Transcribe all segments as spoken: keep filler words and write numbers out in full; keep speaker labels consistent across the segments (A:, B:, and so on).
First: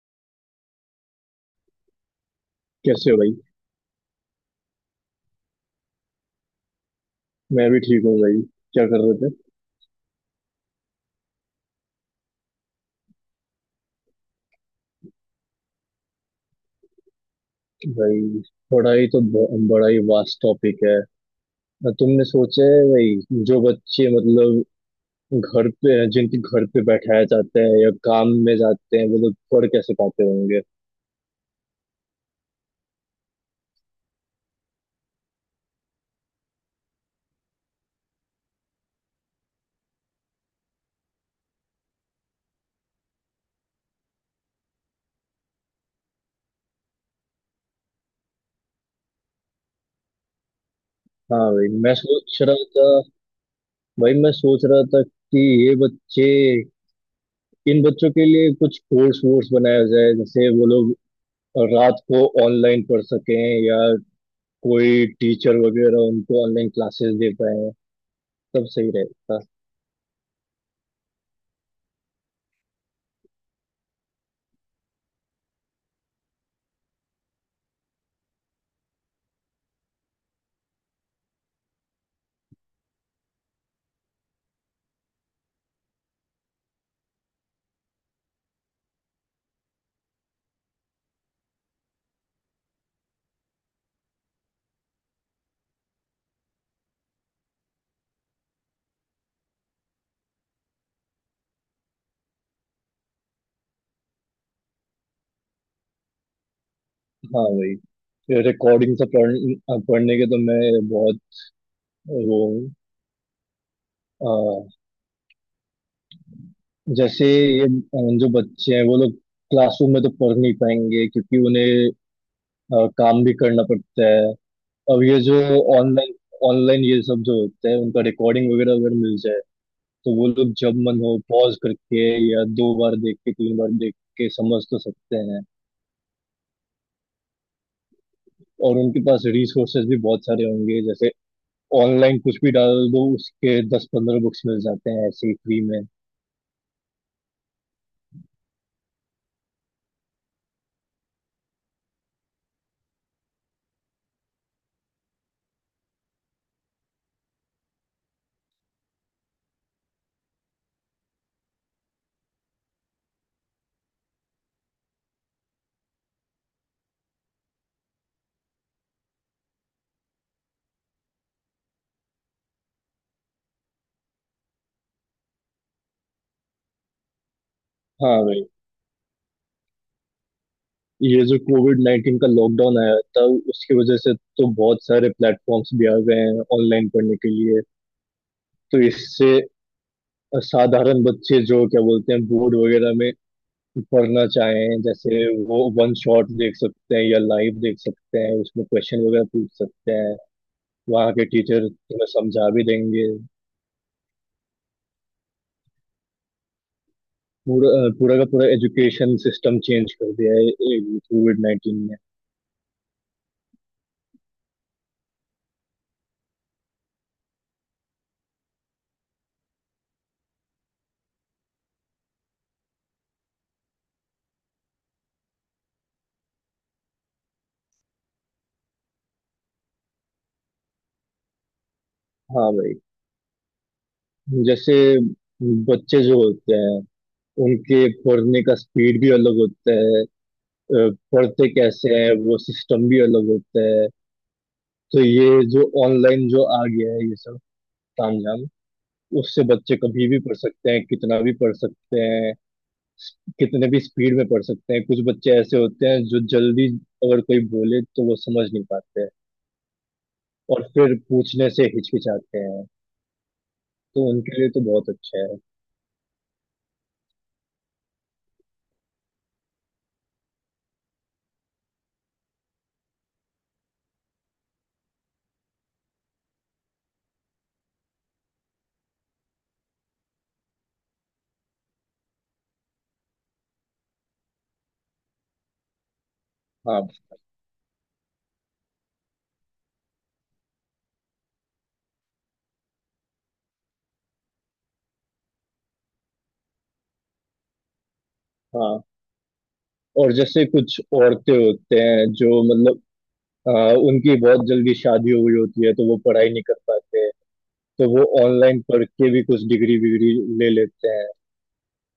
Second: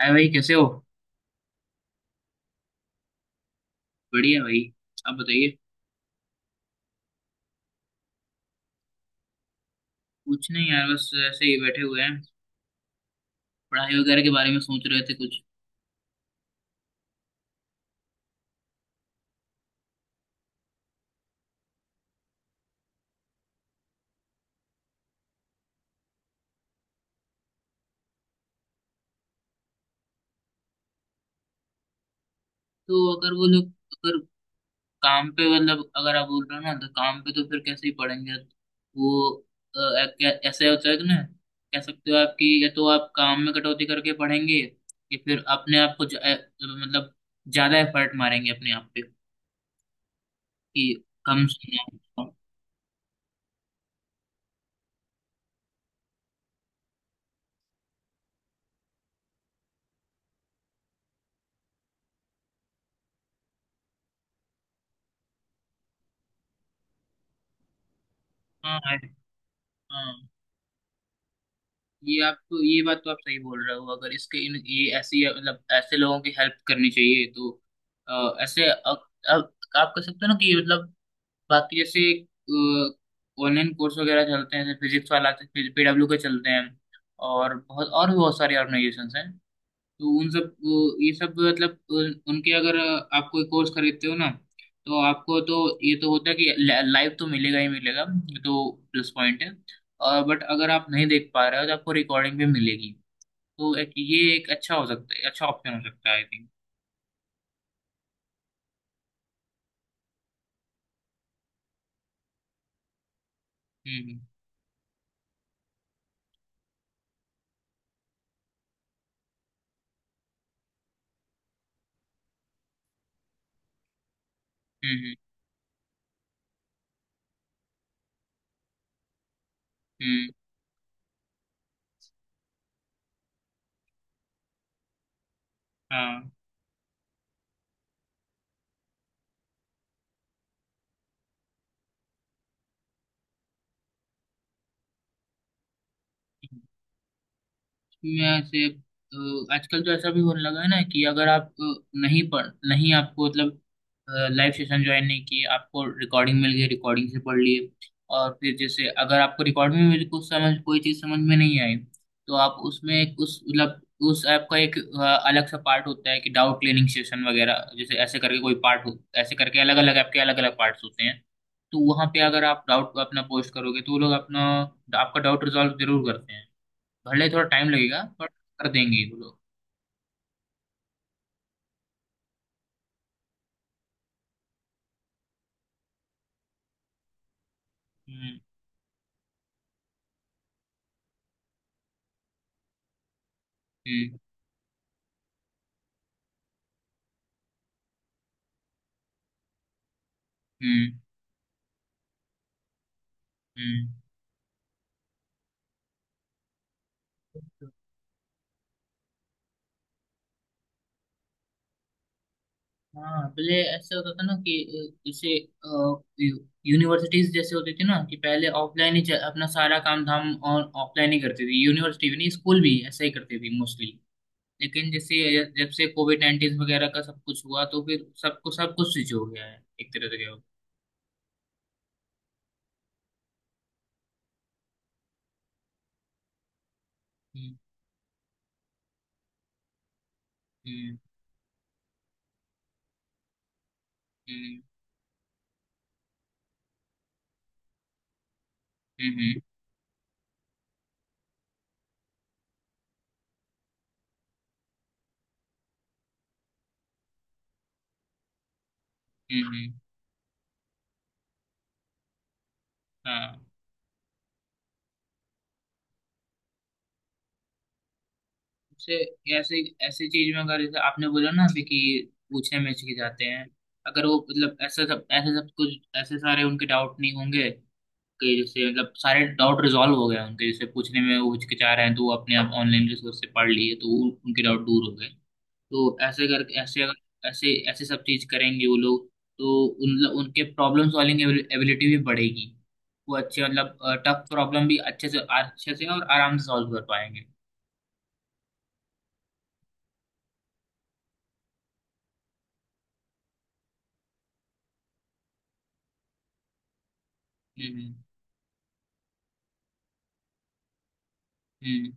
A: अरे भाई, कैसे हो?
B: कैसे हो भाई।
A: बढ़िया भाई। आप बताइए।
B: मैं भी ठीक हूँ भाई। क्या कर रहे थे?
A: कुछ नहीं यार, बस ऐसे ही बैठे हुए हैं। पढ़ाई वगैरह के बारे में सोच रहे थे कुछ।
B: भाई, पढ़ाई तो ब- बड़ा ही वास्ट टॉपिक है। अ, तुमने सोचा है भाई, जो बच्चे मतलब घर पे हैं, जिनके घर पे बैठाया जाता है या काम में जाते हैं, वो लोग पढ़ कैसे पाते होंगे।
A: तो अगर वो लोग अगर काम पे मतलब अगर आप बोल रहे हो ना, तो काम पे तो फिर कैसे ही पढ़ेंगे वो। अ, अ, क्या- ऐसे होता है कि ना, कह सकते हो आप कि या तो आप काम में कटौती करके पढ़ेंगे या फिर अपने आप को ज- अ, मतलब ज्यादा एफर्ट मारेंगे अपने आप पे कि
B: हाँ
A: कम
B: भाई,
A: से
B: मैं
A: कम।
B: सोच रहा था। भाई मैं सोच रहा था कि ये बच्चे, इन बच्चों के लिए कुछ कोर्स वोर्स बनाया जाए, जैसे वो लोग रात को ऑनलाइन पढ़ सकें या कोई टीचर वगैरह उनको ऑनलाइन क्लासेस दे पाए, सब सही
A: हाँ,
B: रहता।
A: हाँ, ये आप तो ये बात तो आप सही बोल रहे हो, अगर इसके इन ये ऐसी मतलब ऐसे लोगों की हेल्प करनी चाहिए तो अ, ऐसे अब आप कह सकते हो ना कि मतलब बाकी जैसे ऑनलाइन कोर्स वगैरह चलते हैं जैसे फिजिक्स वाला पी डब्ल्यू के चलते हैं, और बहुत और भी बहुत सारी ऑर्गेनाइजेशंस हैं। तो उन सब वो- ये सब मतलब उन- उनके अगर आप कोई कोर्स खरीदते हो ना, तो आपको तो ये तो होता है कि लाइव तो मिलेगा ही मिलेगा। ये तो प्लस पॉइंट है। और बट अगर आप नहीं देख पा रहे हो तो आपको रिकॉर्डिंग भी मिलेगी। तो एक ये एक अच्छा हो सकता है, अच्छा ऑप्शन हो सकता है आई थिंक।
B: हाँ भाई, रिकॉर्डिंग से पढ़, हाँ, पढ़ने के तो मैं बहुत वो हूँ।
A: हम्म। हम्म।
B: अ, जैसे ये अ, जो बच्चे हैं वो लोग क्लासरूम में तो पढ़ नहीं पाएंगे क्योंकि उन्हें अ, काम भी करना पड़ता है। अब
A: हम्म।
B: ये जो ऑनलाइन ऑनलाइन ये सब जो होता है, उनका रिकॉर्डिंग वगैरह अगर मिल जाए तो वो
A: हम्म।
B: लोग जब मन हो पॉज करके या दो बार देख के तीन बार देख के समझ तो सकते हैं। और उनके पास रिसोर्सेज भी बहुत सारे होंगे, जैसे ऑनलाइन कुछ भी डाल दो उसके दस पंद्रह बुक्स मिल जाते हैं ऐसे ही फ्री में।
A: हाँ, में से अ, आजकल तो ऐसा भी होने लगा है ना कि अगर आप अ, नहीं पढ़ नहीं आपको मतलब लाइव सेशन ज्वाइन नहीं किए, आपको रिकॉर्डिंग मिल गई, रिकॉर्डिंग से पढ़ लिए। और फिर जैसे अगर आपको रिकॉर्डिंग में भी कुछ समझ कोई चीज़ समझ में नहीं आई तो आप उसमें एक- उस मतलब उस ऐप का एक अ, अलग सा पार्ट होता है कि डाउट क्लियरिंग सेशन वगैरह जैसे ऐसे करके कोई पार्ट हो, ऐसे करके अलग अलग ऐप के अलग अलग पार्ट्स होते हैं। तो वहाँ पे अगर आप डाउट अपना पोस्ट करोगे तो वो लोग अपना आपका डाउट रिजॉल्व जरूर करते हैं। भले थोड़ा टाइम लगेगा
B: हाँ
A: पर
B: भाई,
A: कर देंगे वो लोग।
B: ये जो कोविड नाइन्टीन का लॉकडाउन आया था उसकी वजह से तो बहुत सारे प्लेटफॉर्म्स भी आ गए हैं ऑनलाइन पढ़ने के लिए।
A: हम्म।
B: तो इससे साधारण बच्चे जो क्या बोलते हैं बोर्ड वगैरह में
A: हम्म।
B: पढ़ना चाहें, जैसे वो वन शॉट देख सकते हैं या लाइव देख सकते हैं, उसमें क्वेश्चन वगैरह पूछ सकते हैं।
A: हम्म।
B: वहाँ के टीचर तुम्हें समझा भी देंगे।
A: हम्म।
B: पूरा, पूरा का पूरा एजुकेशन सिस्टम चेंज कर दिया है कोविड नाइन्टीन।
A: हाँ पहले ऐसे होता था ना कि अ, जैसे यूनिवर्सिटीज जैसे होती थी ना कि पहले ऑफलाइन ही च- अपना सारा काम धाम और ऑफलाइन ही करती थी, यूनिवर्सिटी भी नहीं स्कूल भी ऐसा ही करती थी मोस्टली। लेकिन जैसे ये- जब से कोविड नाइन्टीन वगैरह का सब कुछ हुआ तो फिर सबको सब कुछ स्विच हो गया है एक तरह से क्या हो।
B: हाँ भाई, जैसे बच्चे जो होते हैं
A: हम्म।
B: उनके पढ़ने का स्पीड भी अलग होता है। अ,
A: हम्म।
B: पढ़ते कैसे हैं वो सिस्टम भी अलग होता है।
A: हम्म।
B: तो ये जो ऑनलाइन जो आ गया है ये सब तामझाम,
A: हम्म।
B: उससे बच्चे कभी भी पढ़ सकते हैं, कितना भी पढ़ सकते हैं, कितने भी स्पीड में पढ़ सकते हैं। कुछ बच्चे ऐसे होते हैं जो जल्दी, अगर कोई बोले तो वो समझ नहीं पाते हैं
A: हम्म। हम्म।
B: और फिर पूछने से हिचकिचाते हैं,
A: हाँ
B: तो उनके लिए तो बहुत अच्छा है।
A: से ऐसे ऐसे चीज में अगर जैसे आपने बोला ना अभी कि पूछने में हिचके जाते हैं। अगर वो मतलब ऐसा सब ऐसे सब कुछ ऐसे सारे उनके डाउट नहीं होंगे, कि जैसे मतलब सारे डाउट रिजॉल्व हो गए उनके, जैसे पूछने में वो हिचकिचा रहे हैं तो वो अपने आप ऑनलाइन रिसोर्स से पढ़ लिए तो उन- उनके डाउट दूर हो गए। तो ऐसे कर ऐसे
B: हाँ,
A: अगर ऐसे ऐसे सब चीज करेंगे वो लोग, तो उन उनके प्रॉब्लम सॉल्विंग एबिलिटी भी बढ़ेगी। वो अच्छे मतलब टफ प्रॉब्लम भी अच्छे से अच्छे से और आराम से सॉल्व कर पाएंगे।
B: हाँ। और जैसे कुछ औरतें होते हैं जो मतलब आ, उनकी बहुत जल्दी शादी हो गई होती है तो वो पढ़ाई नहीं कर पाते हैं, तो
A: हम्म।
B: वो ऑनलाइन पढ़ के भी कुछ डिग्री विग्री ले लेते हैं,
A: हम्म।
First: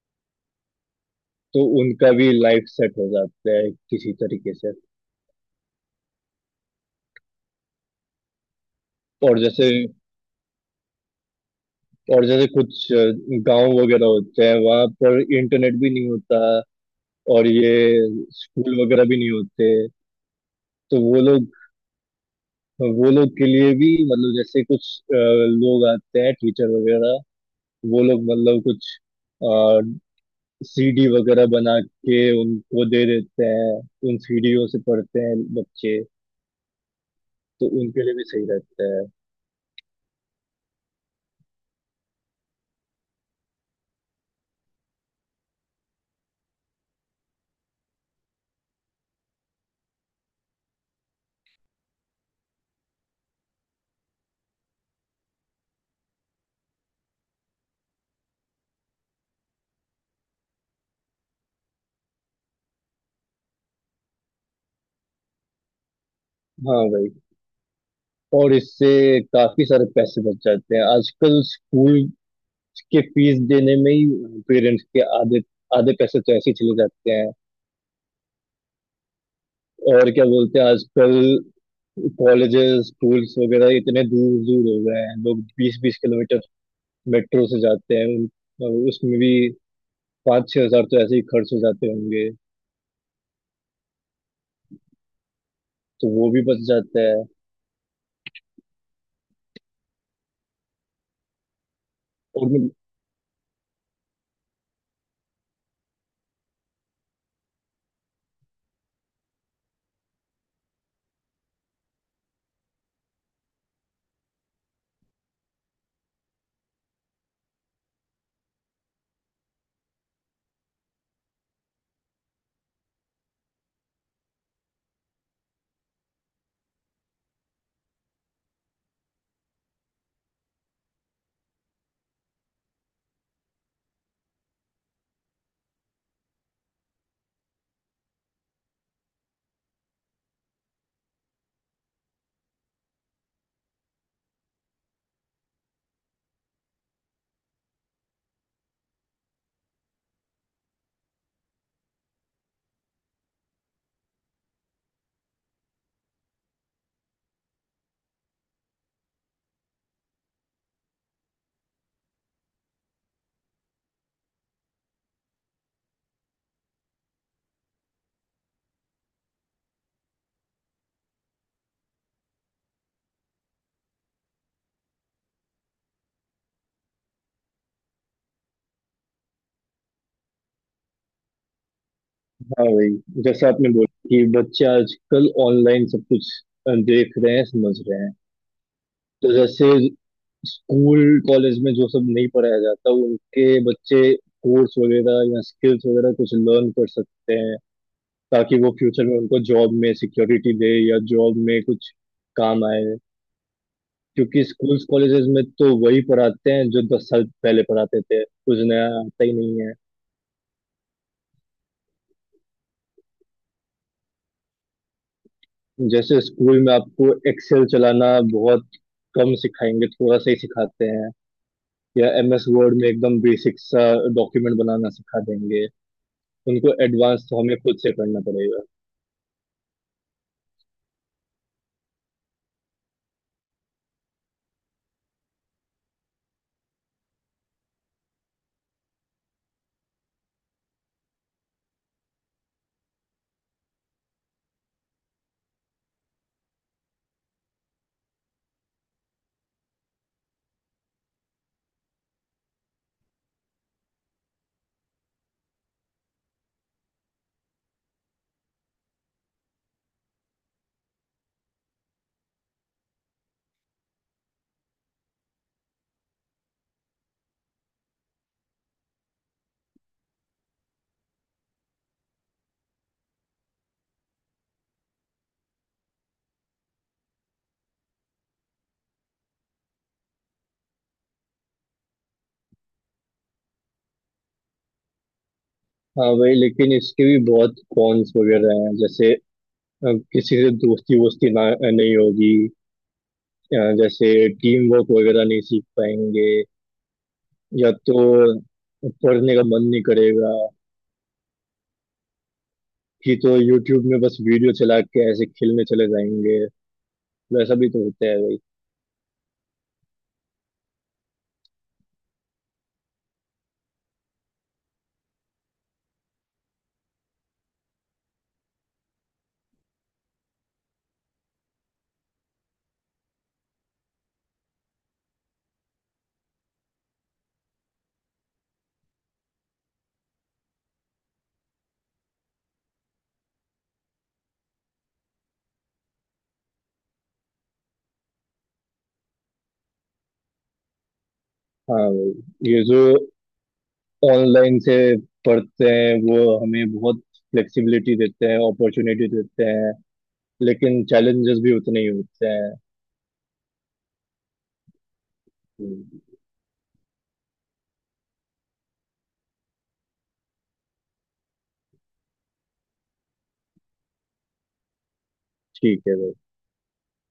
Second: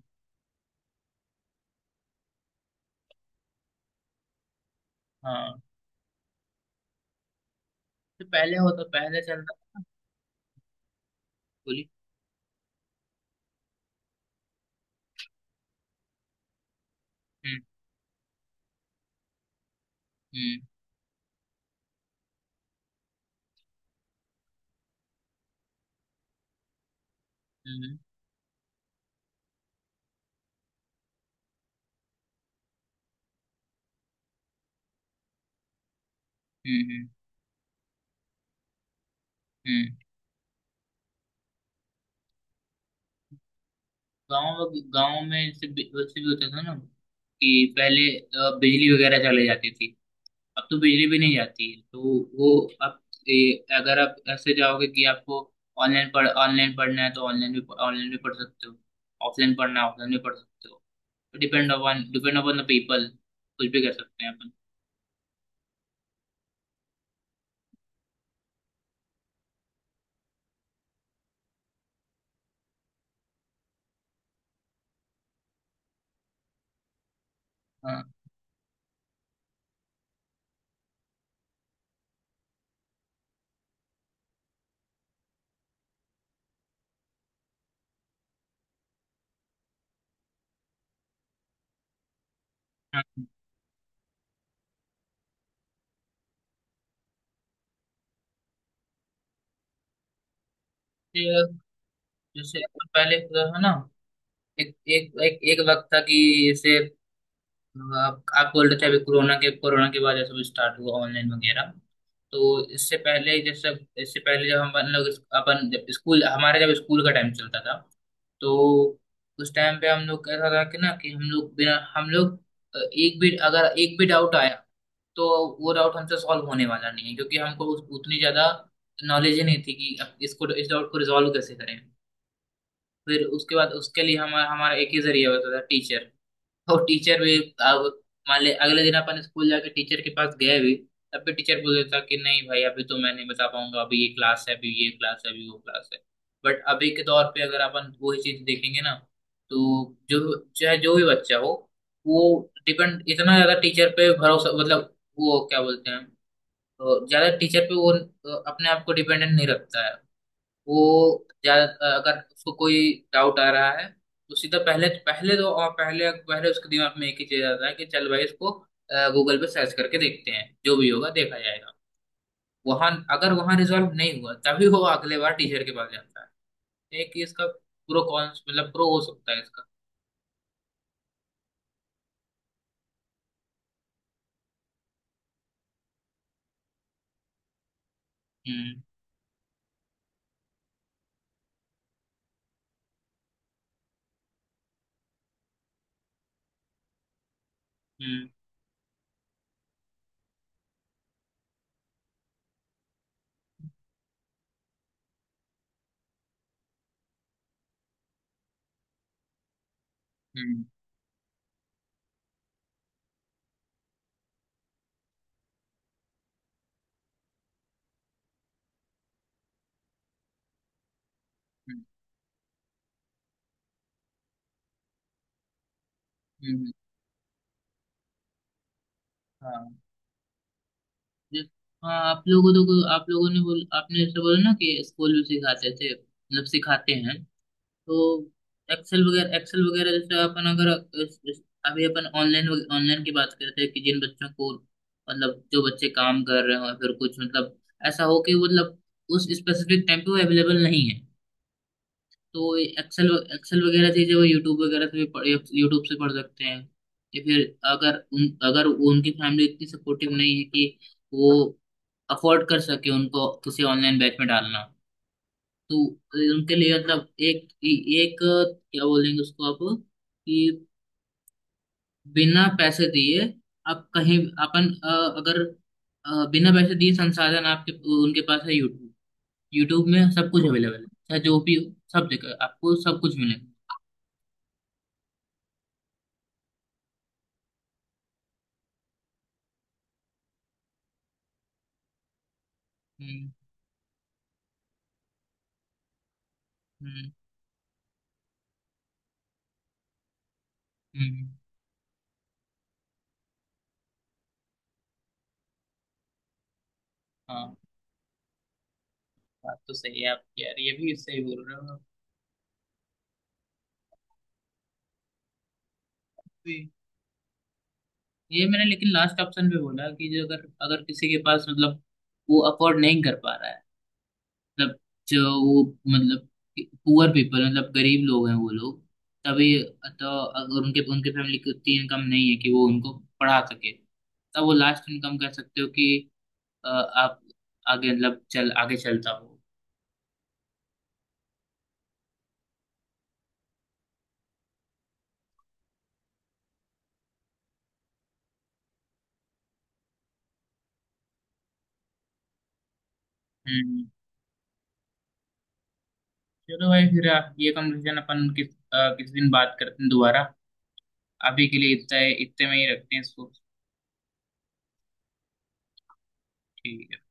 B: तो उनका भी लाइफ सेट हो जाता है किसी तरीके से।
A: हाँ, तो पहले होता पहले चल
B: और
A: रहा
B: जैसे
A: था ना, बोली।
B: और जैसे कुछ गांव वगैरह होते हैं वहां पर इंटरनेट भी नहीं होता और
A: हम्म।
B: ये स्कूल वगैरह भी नहीं होते।
A: हम्म।
B: तो वो लोग वो लोग के लिए भी मतलब जैसे कुछ अ, लोग आते हैं टीचर वगैरह,
A: हम्म।
B: वो लोग मतलब कुछ सीडी वगैरह बना के उनको दे देते हैं, उन सीडियों से पढ़ते हैं बच्चे,
A: हम्म। हम्म।
B: तो उनके लिए भी सही रहता है।
A: हम्म। गाँव गाँव में से भी- वैसे भी होता था ना कि पहले अ, बिजली वगैरह चले जाती थी। अब तो बिजली भी नहीं जाती है तो वो अब ए, अगर आप ऐसे जाओगे कि आपको ऑनलाइन पढ़ ऑनलाइन पढ़ना है तो ऑनलाइन भी ऑनलाइन भी पढ़ सकते हो। ऑफलाइन पढ़ना है ऑफलाइन भी पढ़ सकते हो। Depend upon depend upon the people, कुछ भी कर सकते हैं अपन।
B: हाँ भाई, और इससे काफी सारे पैसे बच जाते हैं। आजकल स्कूल के फीस देने में ही पेरेंट्स के आधे आधे पैसे तो ऐसे ही चले जाते हैं।
A: हाँ।
B: और क्या बोलते हैं, आजकल कॉलेजेस स्कूल्स वगैरह इतने दूर दूर हो गए हैं, लोग बीस बीस किलोमीटर मेट्रो से जाते हैं, उन- उसमें भी पाँच छह हजार तो ऐसे ही खर्च हो जाते होंगे।
A: हाँ।
B: तो वो भी बच जाता है।
A: ये
B: और
A: जैसे
B: मैं,
A: अपन पहले होता था ना, एक एक एक एक वक्त था कि जैसे आप आप बोल रहे थे अभी, कोरोना के कोरोना के बाद ये सब स्टार्ट हुआ ऑनलाइन वगैरह। तो इससे पहले जब सब इससे पहले जब हम अपन लोग अपन जब स्कूल हमारे जब स्कूल का टाइम चलता था तो उस टाइम पे हम लोग कैसा था कि ना कि हम लोग बिना हम लोग अ, एक भी अगर एक भी डाउट आया तो वो डाउट हमसे सॉल्व होने वाला नहीं है क्योंकि हमको उस- उतनी ज्यादा नॉलेज ही नहीं थी कि अब इसको इस डाउट को रिजॉल्व कैसे करें। फिर उसके बाद उसके लिए हमारा हमारा एक ही जरिया होता था टीचर। और टीचर भी अब मान ले अगले दिन अपन स्कूल जाके टीचर के पास गए भी, तब भी टीचर बोल देता कि नहीं भाई अभी तो मैं नहीं बता पाऊंगा, अभी ये क्लास है अभी ये क्लास है अभी वो क्लास है। बट अभी के दौर पे अगर अपन वही चीज देखेंगे ना तो जो चाहे जो भी बच्चा हो वो डिपेंड इतना ज्यादा टीचर पे भरोसा मतलब वो क्या बोलते हैं अ, ज्यादा टीचर पे वो अ, अपने आप को डिपेंडेंट नहीं रखता है। वो ज्या- अगर उसको कोई डाउट आ रहा है तो सीधा पहले पहले तो और पहले पहले उसके दिमाग में एक ही चीज आता है कि चल भाई इसको गूगल पे सर्च करके देखते हैं, जो भी होगा देखा जाएगा। वहां अगर वहां रिजॉल्व नहीं हुआ तभी वो अगले बार टीचर के पास जाता है। एक ये इसका प्रो कॉन्स मतलब प्रो हो सकता है इसका।
B: हाँ भाई, जैसे आपने बोला कि बच्चे आजकल ऑनलाइन सब कुछ अ, देख रहे हैं समझ रहे हैं।
A: हम्म।
B: तो जैसे स्कूल कॉलेज में जो सब नहीं पढ़ाया जाता उनके, बच्चे कोर्स वगैरह या स्किल्स वगैरह कुछ लर्न कर सकते हैं
A: हम्म।
B: ताकि वो फ्यूचर में उनको जॉब में सिक्योरिटी दे या जॉब में कुछ काम आए। क्योंकि स्कूल्स कॉलेजेस में तो वही पढ़ाते हैं जो दस साल पहले पढ़ाते थे, कुछ नया आता ही नहीं है।
A: हम्म।
B: जैसे स्कूल में आपको एक्सेल चलाना बहुत कम सिखाएंगे, थोड़ा सा ही सिखाते हैं,
A: हम्म।
B: या एमएस वर्ड में एकदम बेसिक सा डॉक्यूमेंट बनाना सिखा देंगे।
A: हम्म।
B: उनको एडवांस तो हमें खुद से करना पड़ेगा।
A: हाँ, जिस- हाँ आप लोगों तो आप लोगों ने बोल आपने ऐसे बोला ना कि स्कूल में सिखाते थे मतलब सिखाते हैं। तो एक्सेल वगैरह एक्सेल वगैरह जैसे अपन अगर इस- इस- अभी अपन ऑनलाइन ऑनलाइन की बात करते हैं कि जिन बच्चों को मतलब जो बच्चे काम कर रहे हो या फिर कुछ मतलब ऐसा हो कि वो मतलब उस स्पेसिफिक टाइम पे वो अवेलेबल नहीं है तो एक्सेल एक्सेल वगैरह चीजें वो यूट्यूब वगैरह से भी पढ़ यूट्यूब से पढ़ सकते हैं। या फिर अगर उन अगर वो उनकी फैमिली इतनी सपोर्टिव नहीं है कि वो अफोर्ड कर सके उनको किसी ऑनलाइन बैच में डालना, तो उनके लिए मतलब एक एक क्या बोलेंगे उसको आप कि बिना पैसे दिए आप कहीं अपन अ, अगर अ, बिना पैसे दिए संसाधन आपके उनके पास है यूट्यूब। यूट्यूब में सब कुछ अवेलेबल है, चाहे जो भी हो सब जगह आपको सब कुछ मिलेगा।
B: हाँ वही, लेकिन इसके भी बहुत कॉन्स वगैरह हैं। जैसे अ, किसी से दोस्ती वोस्ती ना नहीं होगी।
A: हम्म।
B: अ, जैसे टीम वर्क वगैरह नहीं सीख पाएंगे।
A: हम्म।
B: या तो पढ़ने का मन नहीं करेगा,
A: हम्म।
B: कि तो यूट्यूब में बस वीडियो चला के ऐसे खेलने चले जाएंगे,
A: हाँ,
B: वैसा भी तो होता है भाई।
A: बात तो सही है आपकी यार, ये भी सही बोल रहे हो आप भी। ये मैंने लेकिन लास्ट ऑप्शन पे बोला कि जो अगर अगर किसी के पास मतलब वो अफोर्ड नहीं कर पा रहा है, मतलब जो वो मतलब पुअर पीपल मतलब गरीब लोग हैं वो लोग, तभी तो अगर उनके उनके फैमिली की उतनी इनकम नहीं है कि वो उनको पढ़ा सके, तब वो लास्ट इनकम कर सकते हो कि अ, आप आगे मतलब चल आगे चलता हो।
B: हाँ भाई, ये जो ऑनलाइन से पढ़ते हैं वो हमें बहुत फ्लेक्सिबिलिटी देते हैं, अपॉर्चुनिटी देते हैं, लेकिन चैलेंजेस भी उतने ही होते हैं।
A: हम्म।
B: हम्म।
A: चलो भाई, फिर आप ये कन्वर्सेशन अपन किस अ, किस दिन बात करते हैं दोबारा। अभी के लिए इतना है, इतने में ही रखते हैं इसको।
B: ठीक है भाई।
A: ठीक है।